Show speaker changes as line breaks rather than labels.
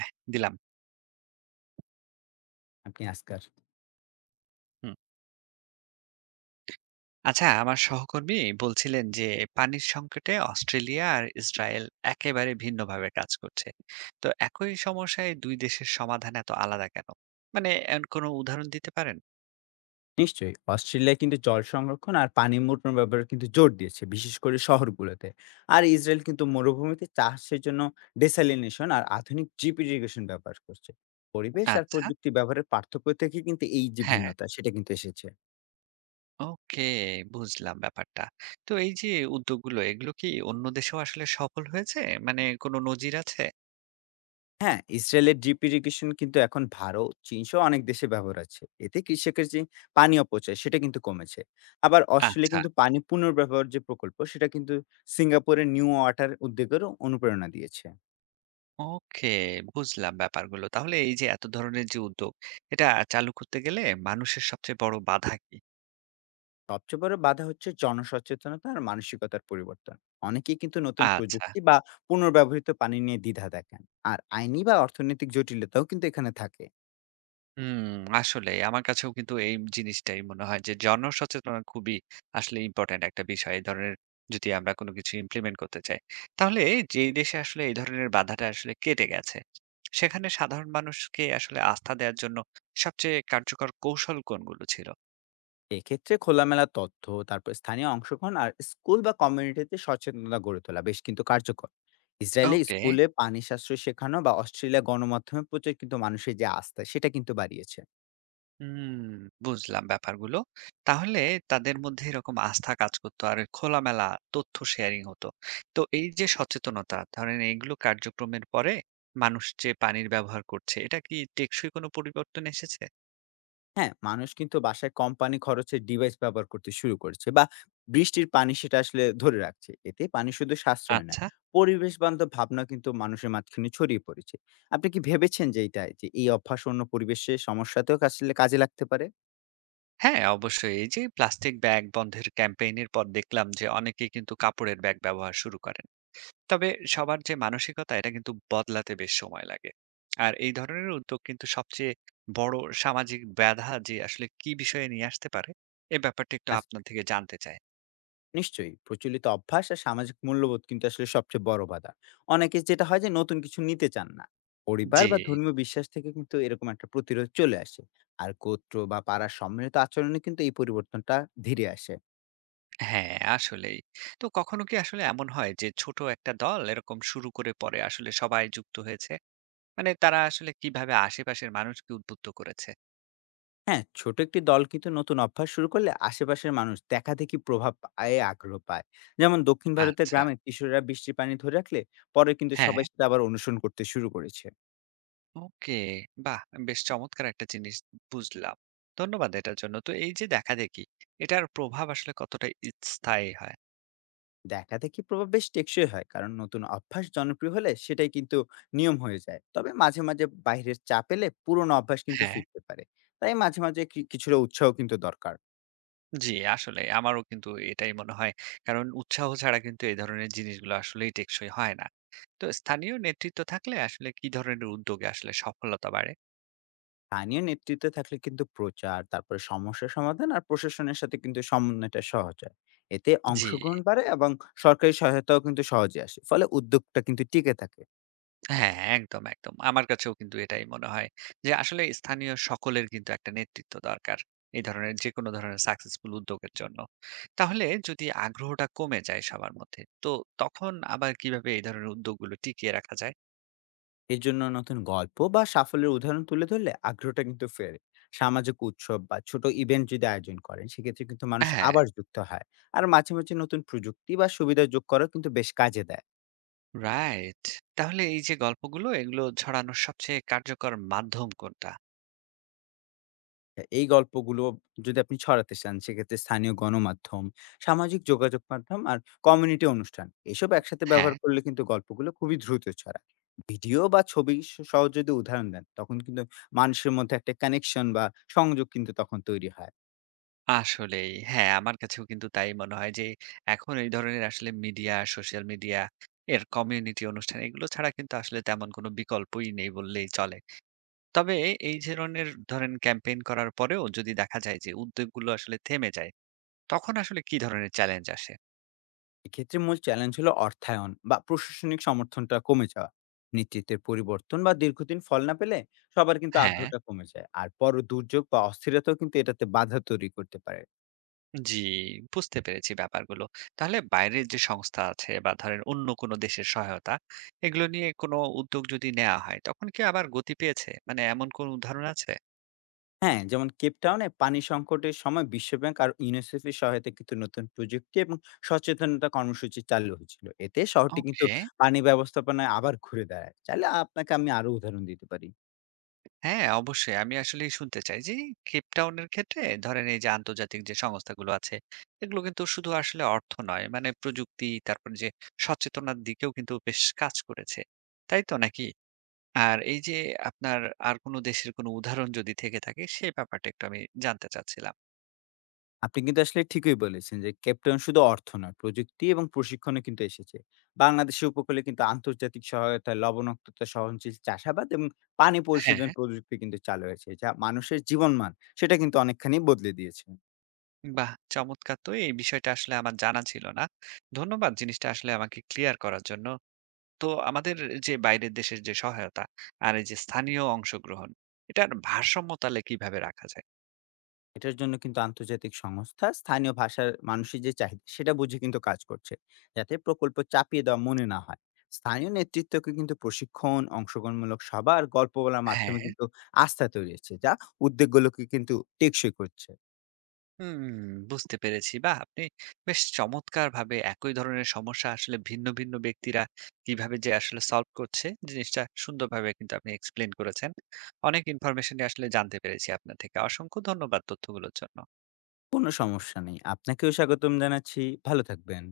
এহ দিলাম।
আপনি আজকার?
হুম। আচ্ছা, আমার সহকর্মী বলছিলেন যে পানির সংকটে অস্ট্রেলিয়া আর ইসরায়েল একেবারে ভিন্নভাবে কাজ করছে। তো একই সমস্যায় দুই দেশের সমাধান এত আলাদা কেন? মানে এর কোনো উদাহরণ দিতে পারেন?
নিশ্চয়ই, অস্ট্রেলিয়া কিন্তু জল সংরক্ষণ আর পানি মোটর ব্যবহার কিন্তু জোর দিয়েছে, বিশেষ করে শহরগুলোতে। আর ইসরায়েল কিন্তু মরুভূমিতে চাষের জন্য ডেসালিনেশন আর আধুনিক ড্রিপ ইরিগেশন ব্যবহার করছে। পরিবেশ আর
আচ্ছা।
প্রযুক্তি ব্যবহারের পার্থক্য থেকে কিন্তু এই যে
হ্যাঁ।
ভিন্নতা সেটা কিন্তু এসেছে।
ওকে, বুঝলাম ব্যাপারটা। তো এই যে উদ্যোগগুলো, এগুলো কি অন্য দেশেও আসলে সফল হয়েছে? মানে কোনো নজির আছে?
হ্যাঁ, ইসরায়েলের ড্রিপ ইরিগেশন কিন্তু এখন ভারত, চীন সহ অনেক দেশে ব্যবহার আছে। এতে কৃষকের যে পানি অপচয় সেটা কিন্তু কমেছে। আবার অস্ট্রেলিয়া
আচ্ছা।
কিন্তু পানি পুনর্ব্যবহার যে প্রকল্প সেটা কিন্তু সিঙ্গাপুরের নিউ ওয়াটার উদ্যোগেরও অনুপ্রেরণা দিয়েছে।
ওকে, বুঝলাম ব্যাপারগুলো। তাহলে এই যে এত ধরনের যে উদ্যোগ, এটা চালু করতে গেলে মানুষের সবচেয়ে বড় বাধা কি?
সবচেয়ে বড় বাধা হচ্ছে জনসচেতনতা আর মানসিকতার পরিবর্তন। অনেকেই কিন্তু নতুন
আচ্ছা।
প্রযুক্তি বা পুনর্ব্যবহৃত পানি নিয়ে দ্বিধা দেখান। আর আইনি বা অর্থনৈতিক জটিলতাও কিন্তু এখানে থাকে।
হুম, আসলেই আমার কাছেও কিন্তু এই জিনিসটাই মনে হয় যে জনসচেতনতা খুবই আসলে ইম্পোর্টেন্ট একটা বিষয়। এই ধরনের, যদি আমরা কোনো কিছু ইমপ্লিমেন্ট করতে চাই। তাহলে যেই দেশে আসলে এই ধরনের বাধাটা আসলে কেটে গেছে, সেখানে সাধারণ মানুষকে আসলে আস্থা দেওয়ার জন্য সবচেয়ে কার্যকর কৌশল কোনগুলো ছিল?
এক্ষেত্রে খোলামেলা তথ্য, তারপর স্থানীয় অংশগ্রহণ আর স্কুল বা কমিউনিটিতে সচেতনতা গড়ে তোলা বেশ কিন্তু কার্যকর। ইসরায়েলে
ওকে।
স্কুলে পানি সাশ্রয় শেখানো বা অস্ট্রেলিয়া গণমাধ্যমে প্রচার কিন্তু মানুষের যে আস্থা সেটা কিন্তু বাড়িয়েছে।
হুম, বুঝলাম ব্যাপারগুলো। তাহলে তাদের মধ্যে এরকম আস্থা কাজ করতো আর খোলামেলা তথ্য শেয়ারিং হতো। তো এই যে সচেতনতা ধরেন, এগুলো কার্যক্রমের পরে মানুষ যে পানির ব্যবহার করছে, এটা কি টেকসই কোনো পরিবর্তন এসেছে?
হ্যাঁ, মানুষ কিন্তু বাসায় কম পানি খরচের ডিভাইস ব্যবহার করতে শুরু করেছে বা বৃষ্টির পানি সেটা আসলে ধরে রাখছে। এতে পানি শুধু সাশ্রয় না,
আচ্ছা।
পরিবেশ বান্ধব ভাবনা কিন্তু মানুষের মাঝখানে ছড়িয়ে পড়েছে। আপনি কি ভেবেছেন যে এইটা যে এই অভ্যাস অন্য পরিবেশের সমস্যাতেও আসলে কাজে লাগতে পারে?
হ্যাঁ, অবশ্যই এই যে প্লাস্টিক ব্যাগ বন্ধের ক্যাম্পেইনের পর দেখলাম যে অনেকেই কিন্তু কাপড়ের ব্যাগ ব্যবহার শুরু করে। তবে সবার যে মানসিকতা, এটা কিন্তু বদলাতে বেশ সময় লাগে। আর এই ধরনের উদ্যোগ কিন্তু সবচেয়ে বড় সামাজিক ব্যাধা যে আসলে কি বিষয়ে নিয়ে আসতে পারে, এ ব্যাপারটা একটু
আচ্ছা,
আপনার থেকে জানতে চাই।
নিশ্চয়ই প্রচলিত অভ্যাস আর সামাজিক মূল্যবোধ কিন্তু আসলে সবচেয়ে বড় বাধা। অনেকে যেটা হয় যে নতুন কিছু নিতে চান না। পরিবার
জি,
বা ধর্মীয় বিশ্বাস থেকে কিন্তু এরকম একটা প্রতিরোধ চলে আসে। আর গোত্র বা পাড়ার সম্মিলিত আচরণে কিন্তু এই পরিবর্তনটা ধীরে আসে।
হ্যাঁ আসলেই। তো কখনো কি আসলে এমন হয় যে ছোট একটা দল এরকম শুরু করে পরে আসলে সবাই যুক্ত হয়েছে? মানে তারা আসলে কিভাবে আশেপাশের মানুষকে উদ্বুদ্ধ করেছে?
হ্যাঁ, ছোট একটি দল কিন্তু নতুন অভ্যাস শুরু করলে আশেপাশের মানুষ দেখাদেখি প্রভাব পায়, আগ্রহ পায়। যেমন দক্ষিণ ভারতের
আচ্ছা,
গ্রামে কিশোররা বৃষ্টির পানি ধরে রাখলে পরে কিন্তু
হ্যাঁ।
সবাই সেটা আবার অনুসরণ করতে শুরু করেছে।
ওকে, বাহ! বেশ চমৎকার একটা জিনিস বুঝলাম। ধন্যবাদ এটার জন্য। তো এই যে দেখা-দেখি, এটার প্রভাব আসলে কতটা স্থায়ী হয়?
দেখাদেখি প্রভাব বেশ টেকসই হয়, কারণ নতুন অভ্যাস জনপ্রিয় হলে সেটাই কিন্তু নিয়ম হয়ে যায়। তবে মাঝে মাঝে বাইরের চাপ এলে পুরনো অভ্যাস কিন্তু
হ্যাঁ,
ফিরতে পারে। তাই মাঝে মাঝে কি কিছুটা উৎসাহ কিন্তু দরকার।
জি, আসলে আমারও কিন্তু এটাই মনে হয়। কারণ উৎসাহ ছাড়া কিন্তু এই ধরনের জিনিসগুলো আসলেই টেকসই হয় না। তো স্থানীয় নেতৃত্ব থাকলে আসলে কি ধরনের উদ্যোগে আসলে সফলতা বাড়ে?
স্থানীয় নেতৃত্বে থাকলে কিন্তু প্রচার, তারপরে সমস্যা সমাধান আর প্রশাসনের সাথে কিন্তু সমন্বয়টা সহজ হয়। এতে
জি।
অংশগ্রহণ বাড়ে এবং সরকারি সহায়তাও কিন্তু সহজে আসে, ফলে উদ্যোগটা কিন্তু টিকে থাকে।
হ্যাঁ, একদম। আমার কাছেও কিন্তু এটাই মনে হয় যে আসলে স্থানীয় সকলের কিন্তু একটা নেতৃত্ব দরকার। এই ধরনের যেকোনো ধরনের সাকসেসফুল উদ্যোগের জন্য। তাহলে যদি আগ্রহটা কমে যায় সবার মধ্যে, তো তখন আবার কিভাবে এই ধরনের উদ্যোগগুলো টিকিয়ে রাখা যায়?
এর জন্য নতুন গল্প বা সাফল্যের উদাহরণ তুলে ধরলে আগ্রহটা কিন্তু ফেরে। সামাজিক উৎসব বা ছোট ইভেন্ট যদি আয়োজন করেন সেক্ষেত্রে কিন্তু মানুষ
হ্যাঁ,
আবার যুক্ত হয়। আর মাঝে মাঝে নতুন প্রযুক্তি বা সুবিধা যোগ করা কিন্তু বেশ কাজে দেয়।
রাইট। তাহলে এই যে গল্পগুলো, এগুলো ছড়ানোর সবচেয়ে কার্যকর মাধ্যম কোনটা?
এই গল্পগুলো যদি আপনি ছড়াতে চান সেক্ষেত্রে স্থানীয় গণমাধ্যম, সামাজিক যোগাযোগ মাধ্যম আর কমিউনিটি অনুষ্ঠান এসব একসাথে
হ্যাঁ।
ব্যবহার করলে কিন্তু গল্পগুলো খুবই দ্রুত ছড়ায়। ভিডিও বা ছবি সহ যদি উদাহরণ দেন তখন কিন্তু মানুষের মধ্যে একটা কানেকশন বা সংযোগ কিন্তু তখন তৈরি হয়।
আসলেই। হ্যাঁ, আমার কাছেও কিন্তু তাই মনে হয় যে এখন এই ধরনের আসলে মিডিয়া, সোশ্যাল মিডিয়া এর কমিউনিটি অনুষ্ঠান, এগুলো ছাড়া কিন্তু আসলে তেমন কোনো বিকল্পই নেই বললেই চলে। তবে এই ধরনের ধরেন ক্যাম্পেইন করার পরেও যদি দেখা যায় যে উদ্যোগগুলো আসলে থেমে যায়, তখন আসলে কি ধরনের চ্যালেঞ্জ আসে?
এক্ষেত্রে মূল চ্যালেঞ্জ হলো অর্থায়ন বা প্রশাসনিক সমর্থনটা কমে যাওয়া। নেতৃত্বের পরিবর্তন বা দীর্ঘদিন ফল না পেলে সবার কিন্তু
হ্যাঁ,
আগ্রহটা কমে যায়। আর পর দুর্যোগ বা অস্থিরতাও কিন্তু এটাতে বাধা তৈরি করতে পারে।
জি, বুঝতে পেরেছি ব্যাপারগুলো। তাহলে বাইরের যে সংস্থা আছে বা ধরেন অন্য কোনো দেশের সহায়তা, এগুলো নিয়ে কোনো উদ্যোগ যদি নেয়া হয়, তখন কি আবার গতি পেয়েছে? মানে এমন কোনো উদাহরণ আছে?
হ্যাঁ, যেমন কেপ টাউনে পানি সংকটের সময় বিশ্বব্যাংক আর ইউনিসেফের সহায়তায় কিন্তু নতুন প্রযুক্তি এবং সচেতনতা কর্মসূচি চালু হয়েছিল। এতে শহরটি কিন্তু
ওকে।
পানি ব্যবস্থাপনায় আবার ঘুরে দাঁড়ায়। চাইলে আপনাকে আমি আরো উদাহরণ দিতে পারি।
হ্যাঁ, অবশ্যই। আমি আসলেই শুনতে চাই যে কেপ টাউন এর ক্ষেত্রে ধরেন এই যে আন্তর্জাতিক যে সংস্থাগুলো আছে, এগুলো কিন্তু শুধু আসলে অর্থ নয়, মানে প্রযুক্তি, তারপরে যে সচেতনার দিকেও কিন্তু বেশ কাজ করেছে। তাই তো নাকি? আর এই যে আপনার আর কোনো দেশের কোনো উদাহরণ যদি থেকে থাকে, সেই ব্যাপারটা একটু আমি জানতে চাচ্ছিলাম।
আপনি কিন্তু আসলে ঠিকই বলেছেন যে কেপ টাউন শুধু অর্থ নয়, প্রযুক্তি এবং প্রশিক্ষণও কিন্তু এসেছে। বাংলাদেশের উপকূলে কিন্তু আন্তর্জাতিক সহায়তায় লবণাক্ততা সহনশীল চাষাবাদ এবং পানি
হ্যাঁ,
পরিশোধন প্রযুক্তি কিন্তু চালু হয়েছে, যা মানুষের জীবনমান সেটা কিন্তু অনেকখানি বদলে দিয়েছে।
বাহ! চমৎকার, তো এই বিষয়টা আসলে আমার জানা ছিল না। ধন্যবাদ জিনিসটা আসলে আমাকে ক্লিয়ার করার জন্য। তো আমাদের যে বাইরের দেশের যে সহায়তা আর এই যে স্থানীয় অংশগ্রহণ, এটার ভারসাম্য তাহলে কিভাবে রাখা যায়?
এটার জন্য কিন্তু আন্তর্জাতিক সংস্থা স্থানীয় ভাষার মানুষের যে চাহিদা সেটা বুঝে কিন্তু কাজ করছে, যাতে প্রকল্প চাপিয়ে দেওয়া মনে না হয়। স্থানীয় নেতৃত্বকে কিন্তু প্রশিক্ষণ, অংশগ্রহণমূলক সভা আর গল্প বলার
হ্যাঁ,
মাধ্যমে কিন্তু আস্থা তৈরি হচ্ছে, যা উদ্যোগগুলোকে কিন্তু টেকসই করছে।
হুম, বুঝতে পেরেছি। বা আপনি বেশ চমৎকার ভাবে একই ধরনের সমস্যা আসলে ভিন্ন ভিন্ন ব্যক্তিরা কিভাবে যে আসলে সলভ করছে, জিনিসটা সুন্দরভাবে কিন্তু আপনি এক্সপ্লেন করেছেন। অনেক ইনফরমেশন আসলে জানতে পেরেছি আপনার থেকে। অসংখ্য ধন্যবাদ তথ্যগুলোর জন্য।
কোনো সমস্যা নেই, আপনাকেও স্বাগতম জানাচ্ছি। ভালো থাকবেন।